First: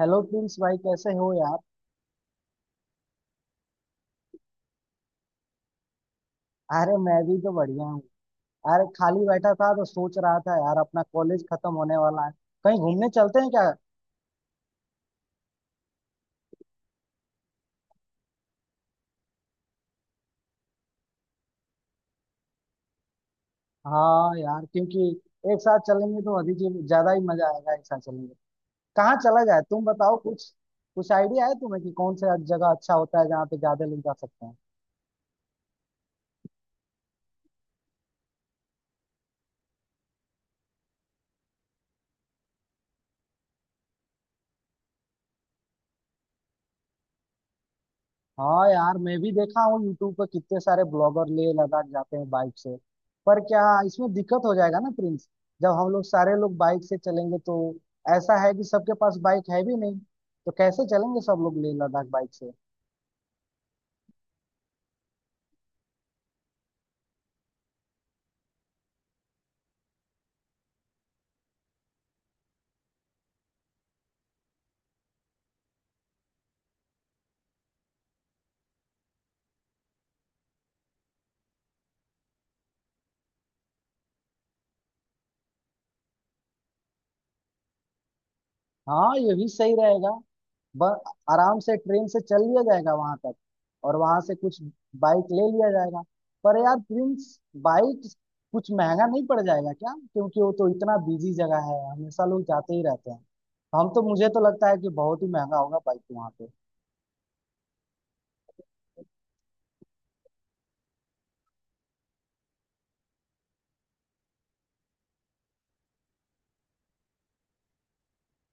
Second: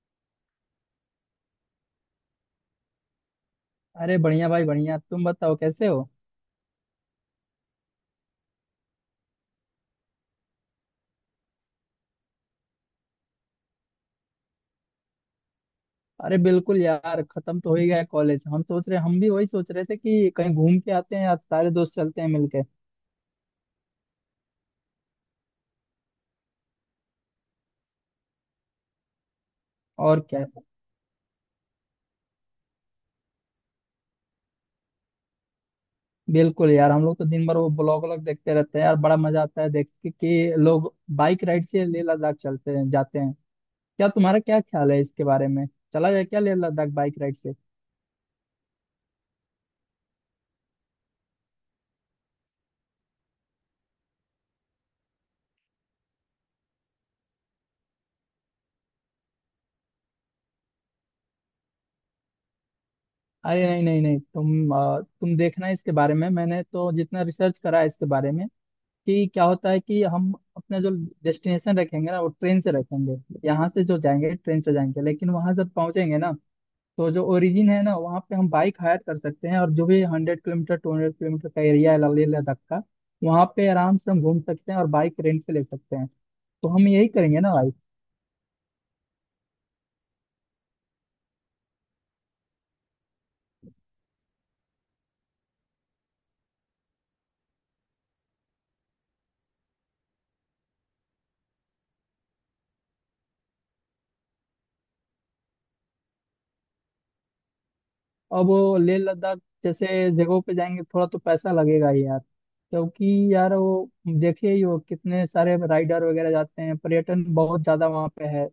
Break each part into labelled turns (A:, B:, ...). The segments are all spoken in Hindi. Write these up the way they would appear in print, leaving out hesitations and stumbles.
A: हेलो प्रिंस भाई, कैसे हो यार?
B: अरे बढ़िया भाई बढ़िया। तुम बताओ कैसे हो?
A: अरे मैं भी तो बढ़िया हूँ। अरे खाली बैठा था तो सोच रहा था यार, अपना कॉलेज खत्म होने वाला है। कहीं घूमने चलते हैं क्या?
B: अरे बिल्कुल यार, खत्म तो हो ही गया कॉलेज। हम भी वही सोच रहे थे कि कहीं घूम के आते हैं यार, सारे दोस्त चलते हैं मिलके।
A: हाँ यार, क्योंकि एक साथ चलेंगे तो ज्यादा ही मजा आएगा, एक साथ चलेंगे। कहाँ चला जाए? तुम बताओ
B: और क्या?
A: कुछ। कुछ आइडिया है तुम्हें कि कौन सा जगह अच्छा होता है जहाँ पे ज्यादा लोग जा सकते हैं?
B: बिल्कुल यार, हम लोग तो दिन भर वो ब्लॉग व्लॉग देखते रहते हैं यार। बड़ा मजा आता है देख के कि लोग बाइक राइड से लेह लद्दाख चलते हैं, जाते हैं। क्या तुम्हारा क्या ख्याल है इसके बारे में? चला जाए क्या लेह लद्दाख बाइक राइड से?
A: हाँ यार, मैं भी देखा हूँ यूट्यूब पर कितने सारे ब्लॉगर ले लद्दाख जाते हैं बाइक से। पर क्या इसमें दिक्कत हो जाएगा ना प्रिंस? जब हम लोग सारे लोग बाइक से चलेंगे तो ऐसा है कि सबके पास बाइक है भी नहीं। तो कैसे चलेंगे सब लोग ले लद्दाख बाइक से?
B: अरे नहीं नहीं नहीं, तुम देखना। इसके बारे में मैंने तो जितना रिसर्च करा है इसके बारे में, कि क्या होता है कि हम अपना जो डेस्टिनेशन रखेंगे ना, वो ट्रेन से रखेंगे। यहाँ से जो जाएंगे ट्रेन से जाएंगे, लेकिन वहां जब पहुंचेंगे ना, तो जो ओरिजिन है ना वहाँ पे हम बाइक हायर कर सकते हैं। और जो भी 100 किलोमीटर टू 200 किलोमीटर का एरिया है लेह लद्दाख का, वहाँ पे आराम से हम घूम सकते हैं और बाइक रेंट पे ले सकते हैं। तो हम यही करेंगे ना भाई।
A: हाँ, ये भी सही रहेगा। ब- आराम से ट्रेन से चल लिया जाएगा वहां तक, और वहां से कुछ बाइक ले लिया जाएगा। पर यार प्रिंस, बाइक कुछ महंगा नहीं पड़ जाएगा क्या? क्योंकि वो तो इतना बिजी जगह है, हमेशा लोग जाते ही रहते हैं। हम तो, मुझे तो लगता है कि बहुत ही महंगा होगा बाइक वहां पे।
B: अब वो लेह लद्दाख जैसे जगहों पे जाएंगे, थोड़ा तो पैसा लगेगा ही यार। क्योंकि यार वो, देखिए ही वो कितने सारे राइडर वगैरह जाते हैं, पर्यटन बहुत ज्यादा वहाँ पे है।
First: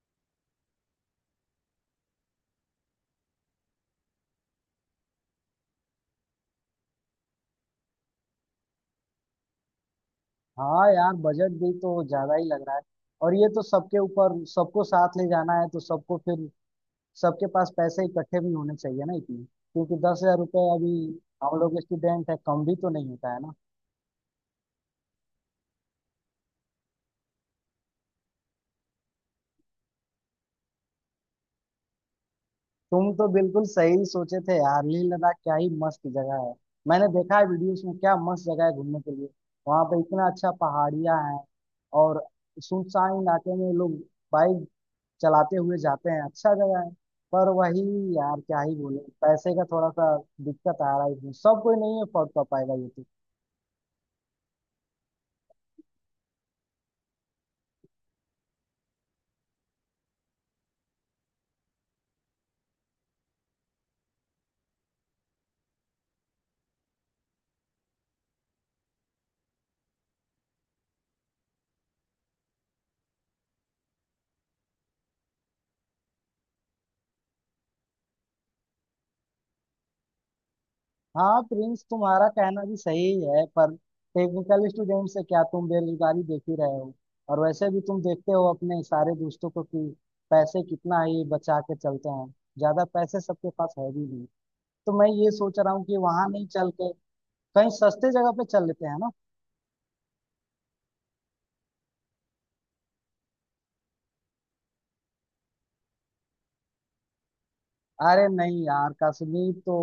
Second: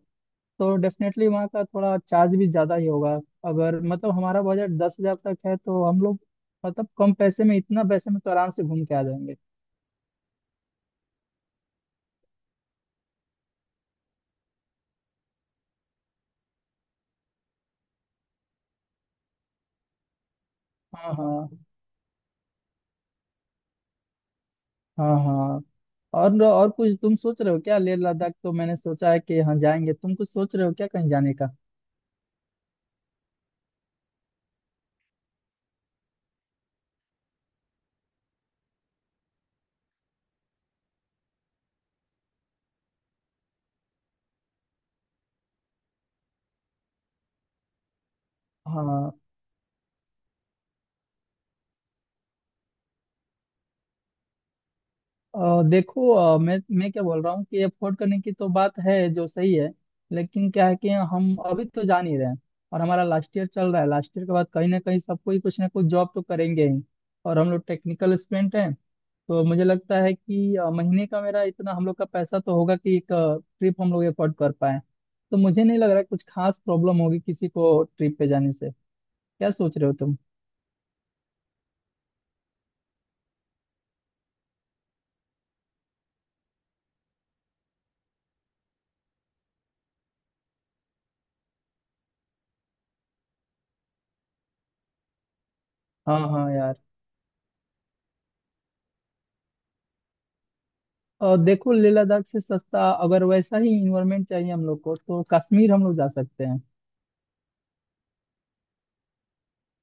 B: तो डेफिनेटली वहाँ का थोड़ा चार्ज भी ज़्यादा ही होगा। अगर मतलब हमारा बजट 10,000 तक है तो हम लोग, मतलब कम पैसे में, इतना पैसे में तो आराम से घूम के आ जाएंगे।
A: हाँ यार, बजट भी तो ज्यादा ही लग रहा है। और ये तो सबके ऊपर, सबको साथ ले जाना है तो सबको फिर सबके पास पैसे इकट्ठे भी होने चाहिए ना इतने, क्योंकि 10,000 रुपये अभी।
B: हाँ
A: हम
B: हाँ।
A: लोग स्टूडेंट है, कम भी तो नहीं होता है ना।
B: हाँ हाँ। और कुछ तुम सोच रहे हो क्या? लेह लद्दाख तो मैंने सोचा है कि हाँ जाएंगे, तुम कुछ सोच रहे हो क्या कहीं जाने का?
A: तुम तो बिल्कुल सही सोचे थे यार, लेह लद्दाख क्या ही मस्त जगह है। मैंने देखा है वीडियोस में, क्या मस्त जगह है घूमने के लिए। वहां पे इतना अच्छा पहाड़ियां हैं, और सुनसान इलाके में लोग बाइक चलाते हुए जाते हैं, अच्छा जगह है। पर वही यार, क्या ही बोले,
B: हाँ।
A: पैसे का थोड़ा सा दिक्कत आ रहा है इसमें, सब कोई नहीं अफोर्ड कर पाएगा ये तो।
B: देखो, मैं क्या बोल रहा हूँ कि अफोर्ड करने की तो बात है, जो सही है। लेकिन क्या है कि हम अभी तो जान ही रहे हैं, और हमारा लास्ट ईयर चल रहा है। लास्ट ईयर के बाद कहीं ना कहीं सबको ही कुछ ना कुछ जॉब तो करेंगे ही। और हम लोग टेक्निकल स्टूडेंट हैं। तो मुझे लगता है कि महीने का मेरा इतना, हम लोग का पैसा तो होगा कि एक ट्रिप हम लोग अफोर्ड कर पाए। तो मुझे नहीं लग रहा है कुछ खास प्रॉब्लम होगी किसी को ट्रिप पे जाने से। क्या सोच रहे हो तुम?
A: हाँ प्रिंस, तुम्हारा कहना भी सही है, पर टेक्निकल स्टूडेंट से क्या तुम बेरोजगारी देख ही रहे हो? और वैसे भी तुम देखते हो अपने सारे दोस्तों को कि पैसे कितना ही बचा के चलते हैं। ज्यादा पैसे सबके पास है भी नहीं। तो मैं ये सोच रहा हूँ कि
B: हाँ
A: वहां नहीं
B: हाँ
A: चल
B: यार।
A: के कहीं सस्ते जगह पे चल लेते हैं ना।
B: और देखो, लेह लद्दाख से सस्ता अगर वैसा ही इन्वायरमेंट चाहिए हम लोग को, तो कश्मीर हम लोग जा सकते हैं।
A: अरे नहीं यार, कश्मीर तो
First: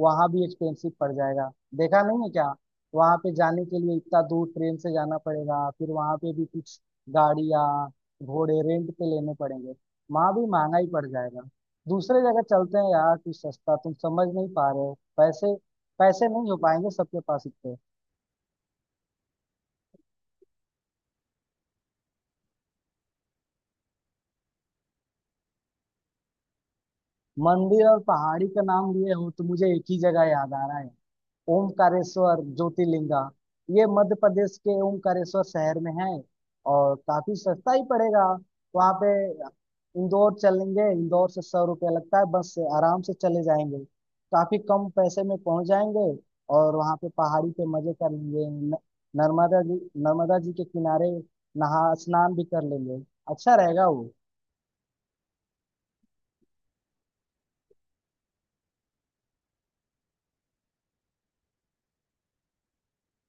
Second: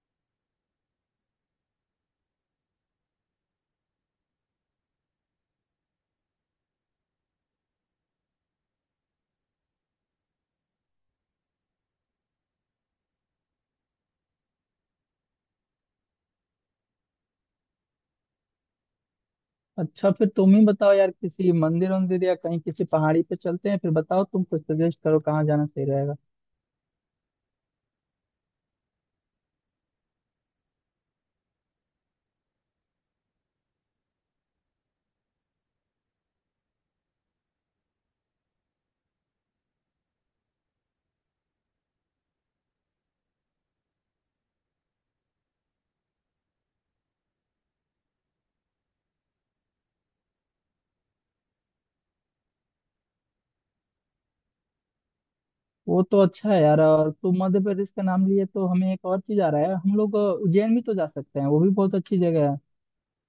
A: वहां भी एक्सपेंसिव पड़ जाएगा। देखा नहीं है क्या? वहां पे जाने के लिए इतना दूर ट्रेन से जाना पड़ेगा, फिर वहां पे भी कुछ गाड़ियां, घोड़े रेंट पे लेने पड़ेंगे। वहां भी महंगा ही पड़ जाएगा। दूसरे जगह चलते हैं यार कुछ सस्ता, तुम समझ नहीं पा रहे हो, पैसे पैसे नहीं हो पाएंगे सबके पास इतने।
B: अच्छा फिर तुम ही बताओ यार, किसी मंदिर वंदिर या कहीं किसी पहाड़ी पे चलते हैं, फिर बताओ तुम, कुछ सजेस्ट करो कहाँ जाना सही रहेगा।
A: मंदिर और पहाड़ी का नाम लिए हो तो मुझे एक ही जगह याद आ रहा है, ओमकारेश्वर ज्योतिर्लिंगा। ये मध्य प्रदेश के ओमकारेश्वर शहर में है, और काफी सस्ता ही पड़ेगा वहाँ पे। इंदौर चलेंगे, इंदौर से 100 रुपया लगता है, बस से आराम से चले जाएंगे। काफी कम पैसे में पहुंच जाएंगे। और वहाँ पे पहाड़ी पे मजे कर लेंगे। नर्मदा जी, नर्मदा जी के किनारे नहा स्नान भी कर लेंगे। अच्छा रहेगा वो।
B: वो तो अच्छा है यार। और तुम मध्य प्रदेश का नाम लिए तो हमें एक और चीज आ रहा है, हम लोग उज्जैन भी तो जा सकते हैं, वो भी बहुत अच्छी जगह है।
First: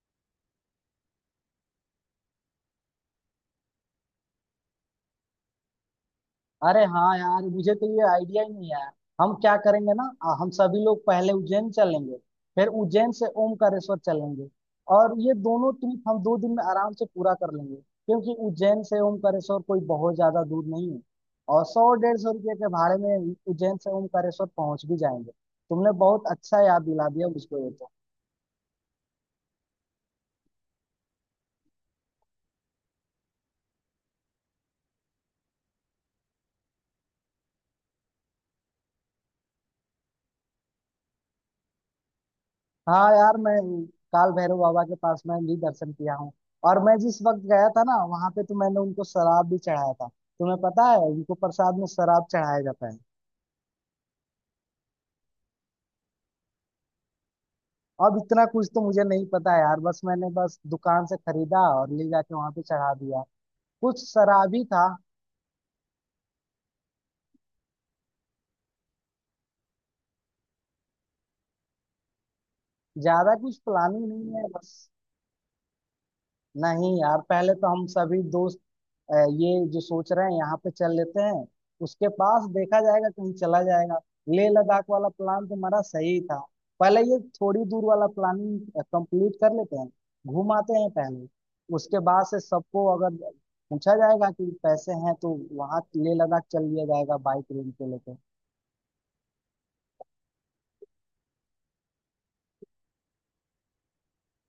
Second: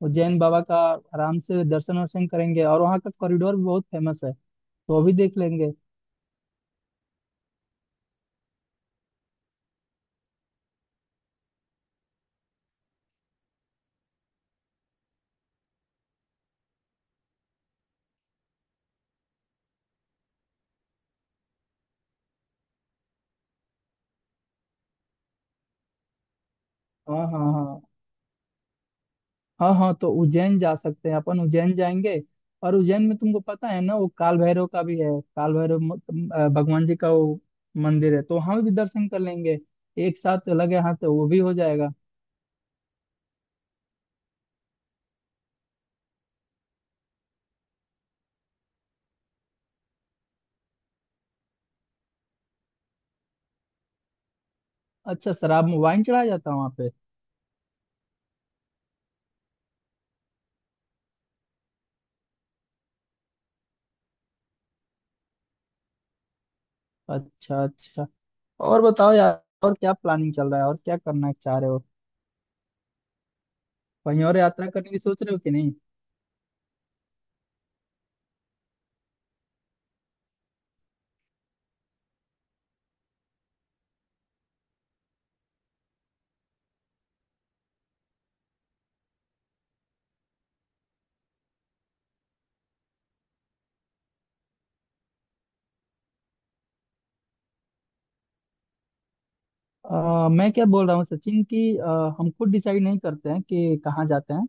B: उज्जैन बाबा का आराम से दर्शन वर्शन करेंगे, और वहाँ का कॉरिडोर भी बहुत फेमस है, तो वो भी देख लेंगे।
A: अरे हाँ यार, मुझे तो ये आइडिया ही नहीं है। हम क्या करेंगे ना, हम सभी लोग पहले उज्जैन चलेंगे। फिर उज्जैन से ओमकारेश्वर चलेंगे। और ये दोनों ट्रिप हम 2 दिन में आराम से पूरा कर लेंगे, क्योंकि उज्जैन से ओमकारेश्वर कोई बहुत ज्यादा दूर नहीं है। और 100-150 रुपये के भाड़े में उज्जैन से ओमकारेश्वर पहुंच भी जाएंगे। तुमने बहुत अच्छा याद दिला
B: हाँ
A: दिया
B: हाँ
A: मुझको ये
B: हाँ,
A: तो।
B: हाँ हाँ। तो उज्जैन जा सकते हैं अपन, उज्जैन जाएंगे। और उज्जैन में तुमको पता है ना, वो काल भैरव का भी है। काल भैरव तुम, भगवान जी का वो मंदिर है, तो वहाँ भी दर्शन कर लेंगे। एक साथ लगे हाथ तो वो भी हो जाएगा।
A: हाँ यार, मैं काल भैरव बाबा के पास मैं भी दर्शन किया हूँ। और मैं जिस वक्त गया था ना वहां पे, तो मैंने उनको शराब भी चढ़ाया था। तुम्हें पता है, उनको प्रसाद में शराब चढ़ाया जाता है।
B: अच्छा, शराब में वाइन चढ़ाया जाता है वहाँ पे?
A: अब इतना कुछ तो मुझे नहीं पता यार, बस मैंने बस दुकान से खरीदा और ले जाके वहां पे चढ़ा दिया। कुछ शराब ही था।
B: अच्छा अच्छा। और बताओ यार, और क्या प्लानिंग चल रहा है, और क्या करना चाह रहे हो?
A: ज्यादा कुछ प्लानिंग
B: कहीं
A: नहीं
B: और
A: है
B: यात्रा
A: बस।
B: करने की सोच रहे हो कि नहीं?
A: नहीं यार, पहले तो हम सभी दोस्त ये जो सोच रहे हैं यहाँ पे चल लेते हैं। उसके पास देखा जाएगा, कहीं चला जाएगा। लेह लद्दाख वाला प्लान तुम्हारा सही था। पहले ये थोड़ी दूर वाला प्लानिंग कंप्लीट कर लेते हैं, घूम आते हैं पहले। उसके बाद से सबको अगर पूछा जाएगा कि पैसे हैं तो वहाँ लेह लद्दाख चल लिया जाएगा बाइक रेंट पे लेके।
B: मैं क्या बोल रहा हूँ सचिन, कि हम खुद डिसाइड नहीं करते हैं कि कहाँ जाते हैं।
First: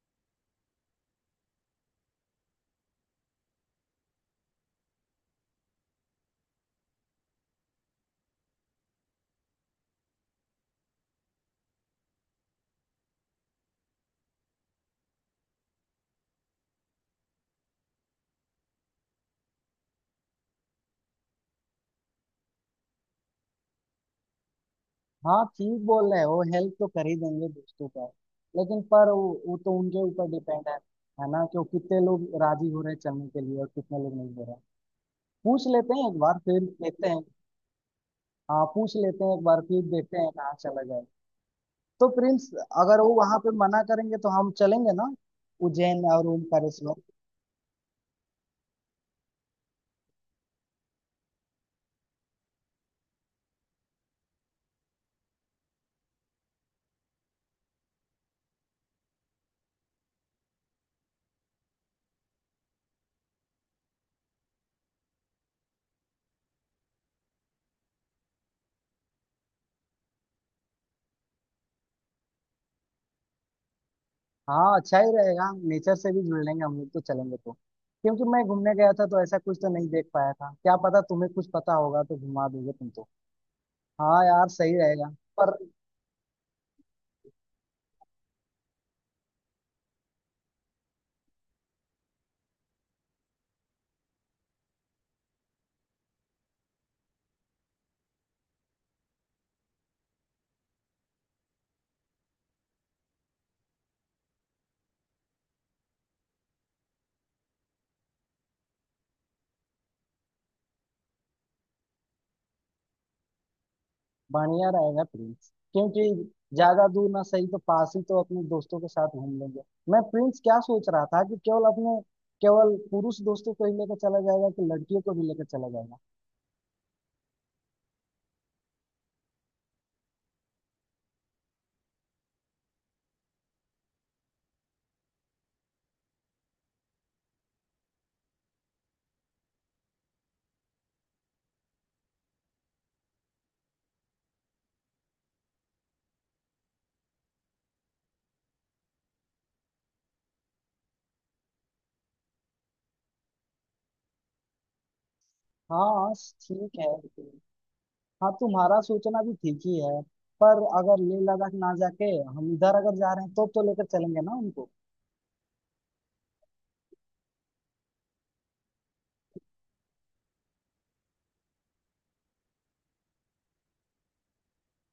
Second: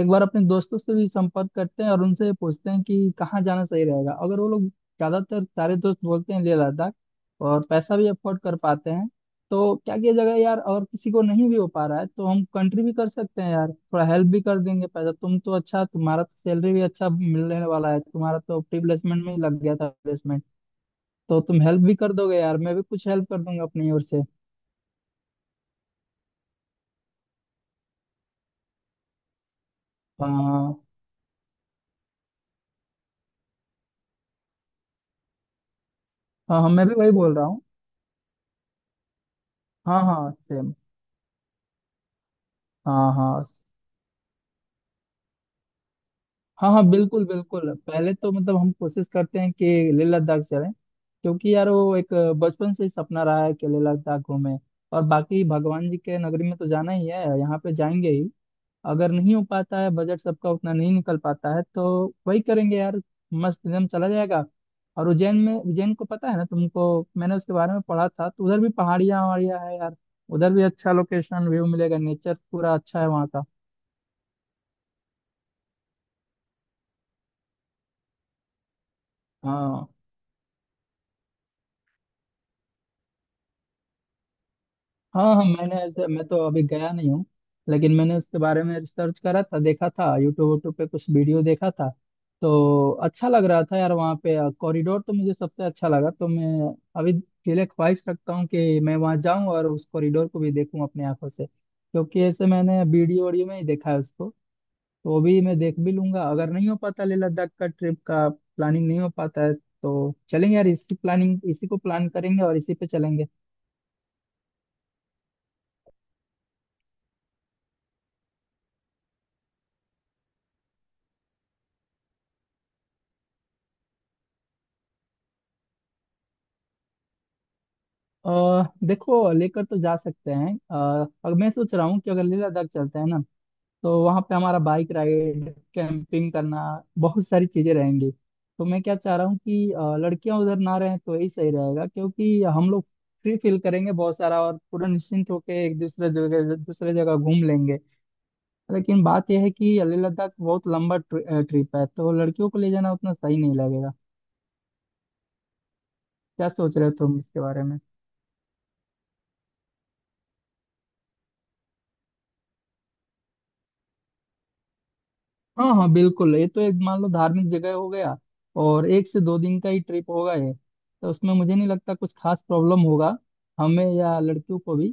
B: एक बार अपने दोस्तों से भी संपर्क करते हैं और उनसे पूछते हैं कि कहाँ जाना सही रहेगा। अगर वो लोग, ज्यादातर सारे दोस्त बोलते हैं लेह लद्दाख, और पैसा भी अफोर्ड कर पाते हैं, तो क्या किया जाएगा यार? अगर किसी को नहीं भी हो पा रहा है, तो हम कंट्री भी कर सकते हैं यार, थोड़ा हेल्प भी कर देंगे पैसा। तुम तो अच्छा, तुम्हारा तो सैलरी भी अच्छा मिलने वाला है, तुम्हारा तो प्री प्लेसमेंट में ही लग गया था प्लेसमेंट। तो तुम हेल्प भी कर दोगे यार, मैं भी कुछ हेल्प कर दूंगा अपनी ओर से।
A: हाँ, ठीक बोल रहे हैं, वो हेल्प तो कर ही देंगे दोस्तों का। लेकिन पर वो तो उनके ऊपर डिपेंड है।
B: हाँ
A: है ना, कि वो कितने लोग राजी हो रहे हैं चलने के लिए और कितने लोग नहीं हो रहे हैं। पूछ लेते हैं एक बार, फिर
B: हाँ हाँ। मैं भी
A: देखते
B: वही
A: हैं।
B: बोल रहा हूँ।
A: हाँ, पूछ लेते हैं एक बार फिर
B: हाँ
A: देखते हैं
B: हाँ
A: कहाँ
B: सेम।
A: चला जाए। तो प्रिंस, अगर
B: हाँ
A: वो
B: हाँ
A: वहां पे मना करेंगे तो हम चलेंगे ना उज्जैन और
B: हाँ हाँ,
A: ओमकारेश्वर।
B: बिल्कुल बिल्कुल, पहले तो मतलब हम कोशिश करते हैं कि लेह लद्दाख चलें, क्योंकि यार वो एक बचपन से ही सपना रहा है कि लेह लद्दाख घूमें। और बाकी भगवान जी के नगरी में तो जाना ही है, यहाँ पे जाएंगे ही। अगर नहीं हो पाता है, बजट सबका उतना नहीं निकल पाता है, तो वही करेंगे यार, मस्त एकदम चला जाएगा। और उज्जैन में, उज्जैन को पता है ना तुमको, मैंने उसके बारे में पढ़ा था, तो उधर भी पहाड़ियाँ वहाड़ियाँ है यार। उधर भी अच्छा लोकेशन व्यू मिलेगा, नेचर पूरा अच्छा है वहाँ का।
A: हाँ, अच्छा ही रहेगा, नेचर से भी जुड़ लेंगे हम लोग तो चलेंगे तो। क्योंकि मैं घूमने गया था तो ऐसा कुछ तो
B: हाँ
A: नहीं देख पाया था, क्या पता तुम्हें कुछ पता होगा तो घुमा दोगे तुम तो। हाँ यार सही रहेगा।
B: हाँ हाँ।
A: पर।
B: मैं तो अभी गया नहीं हूँ, लेकिन मैंने उसके बारे में रिसर्च करा था, देखा था यूट्यूब वूट्यूब पे कुछ वीडियो देखा था। तो अच्छा लग रहा था यार, वहाँ पे कॉरिडोर तो मुझे सबसे अच्छा लगा। तो मैं अभी दिले ख्वाहिश रखता हूँ कि मैं वहाँ जाऊँ और उस कॉरिडोर को भी देखूँ अपनी आंखों से, क्योंकि ऐसे मैंने वीडियो वीडियो में ही देखा है उसको। तो वो भी मैं देख भी लूंगा। अगर नहीं हो पाता, लेह लद्दाख का ट्रिप का प्लानिंग नहीं हो पाता है, तो चलेंगे यार इसी प्लानिंग, इसी को प्लान करेंगे और इसी पे चलेंगे।
A: बढ़िया रहेगा प्रिंस, क्योंकि ज्यादा दूर ना सही तो पास ही तो अपने दोस्तों के साथ घूम लेंगे। मैं प्रिंस क्या सोच रहा था कि केवल पुरुष दोस्तों को ही लेकर चला जाएगा कि लड़कियों को भी लेकर चला जाएगा?
B: देखो, लेकर तो जा सकते हैं। और मैं सोच रहा हूँ कि अगर लेह लद्दाख चलते हैं ना, तो वहाँ पे हमारा बाइक राइड, कैंपिंग करना, बहुत सारी चीजें रहेंगी। तो मैं क्या चाह रहा हूँ कि लड़कियां उधर ना रहें तो यही सही रहेगा, क्योंकि हम लोग फ्री फील करेंगे बहुत सारा, और पूरा निश्चिंत होकर एक दूसरे जगह घूम लेंगे। लेकिन बात यह है कि लेह लद्दाख बहुत लंबा ट्रिप है, तो लड़कियों को ले जाना उतना सही नहीं लगेगा।
A: हाँ,
B: क्या सोच
A: ठीक है।
B: रहे हो तुम इसके बारे में?
A: हाँ, तुम्हारा सोचना भी ठीक ही है। पर अगर लेह लद्दाख ना जाके हम इधर अगर जा रहे हैं तो लेकर चलेंगे ना उनको।
B: हाँ हाँ बिल्कुल, ये तो एक मान लो धार्मिक जगह हो गया, और 1 से 2 दिन का ही ट्रिप होगा ये, तो उसमें मुझे नहीं लगता कुछ खास प्रॉब्लम होगा हमें या लड़कियों को भी।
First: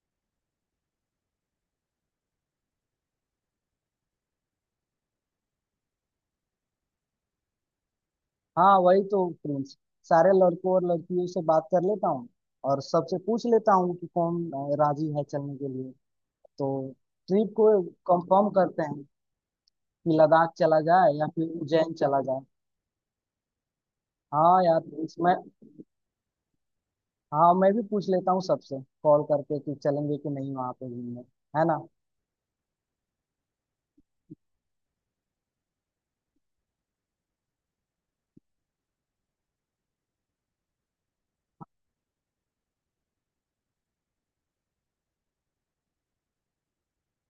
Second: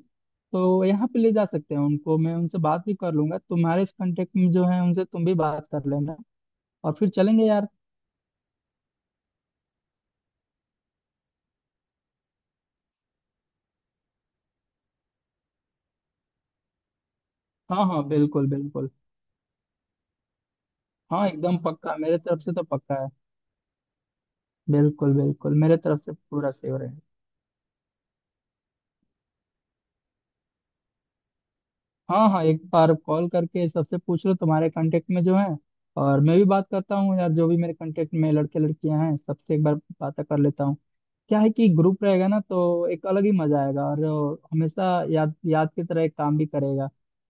B: तो यहाँ पे ले जा सकते हैं उनको, मैं उनसे बात भी कर लूंगा, तुम्हारे इस कांटेक्ट में जो है उनसे तुम भी बात कर लेना, और फिर चलेंगे यार।
A: हाँ वही तो प्रिंस, सारे लड़कों और लड़कियों से बात कर लेता हूँ। और सबसे पूछ लेता हूँ कि कौन राजी है चलने के लिए। तो ट्रिप को
B: हाँ हाँ बिल्कुल
A: कंफर्म करते
B: बिल्कुल।
A: हैं कि लद्दाख चला जाए
B: हाँ
A: या फिर
B: एकदम
A: उज्जैन
B: पक्का, मेरे
A: चला जाए।
B: तरफ से तो पक्का है।
A: हाँ यार,
B: बिल्कुल
A: इसमें।
B: बिल्कुल, मेरे तरफ से पूरा सेवर है।
A: हाँ, मैं भी पूछ लेता हूँ सबसे कॉल करके कि चलेंगे कि नहीं वहाँ पे घूमने, है ना।
B: हाँ हाँ, एक बार कॉल करके सबसे पूछ लो, तुम्हारे कांटेक्ट में जो है। और मैं भी बात करता हूँ यार, जो भी मेरे कांटेक्ट में लड़के लड़कियां हैं, सबसे एक बार बात कर लेता हूँ। क्या है कि ग्रुप रहेगा ना, तो एक अलग ही मजा आएगा। और हमेशा याद याद की तरह एक काम भी करेगा।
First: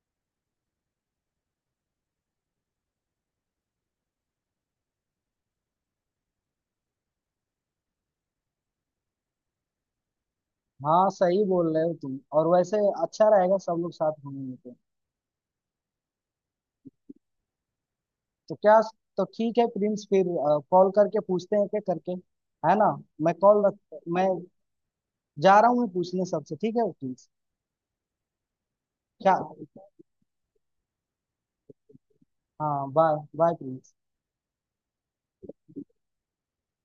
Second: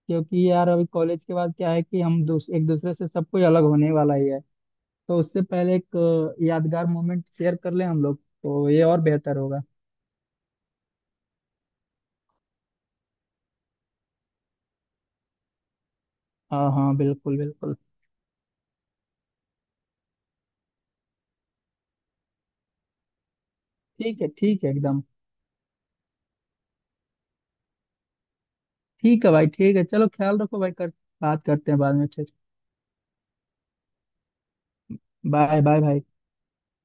B: क्योंकि यार अभी कॉलेज के बाद क्या है, कि हम एक दूसरे से सब कोई अलग होने वाला ही है। तो उससे पहले एक यादगार मोमेंट शेयर कर लें हम लोग, तो ये और बेहतर होगा।
A: हाँ, सही बोल रहे हो तुम, और वैसे अच्छा रहेगा सब लोग साथ घूमेंगे तो।
B: हाँ हाँ बिल्कुल बिल्कुल।
A: तो क्या? तो ठीक है प्रिंस फिर, कॉल करके पूछते हैं क्या करके, है ना। मैं कॉल रख मैं
B: ठीक है एकदम।
A: जा रहा हूँ, मैं पूछने सबसे। ठीक है प्रिंस?
B: ठीक है
A: क्या?
B: भाई ठीक है, चलो ख्याल रखो भाई कर, बात करते हैं बाद में फिर।
A: हाँ, bye bye Prince.
B: Bye bye भाई।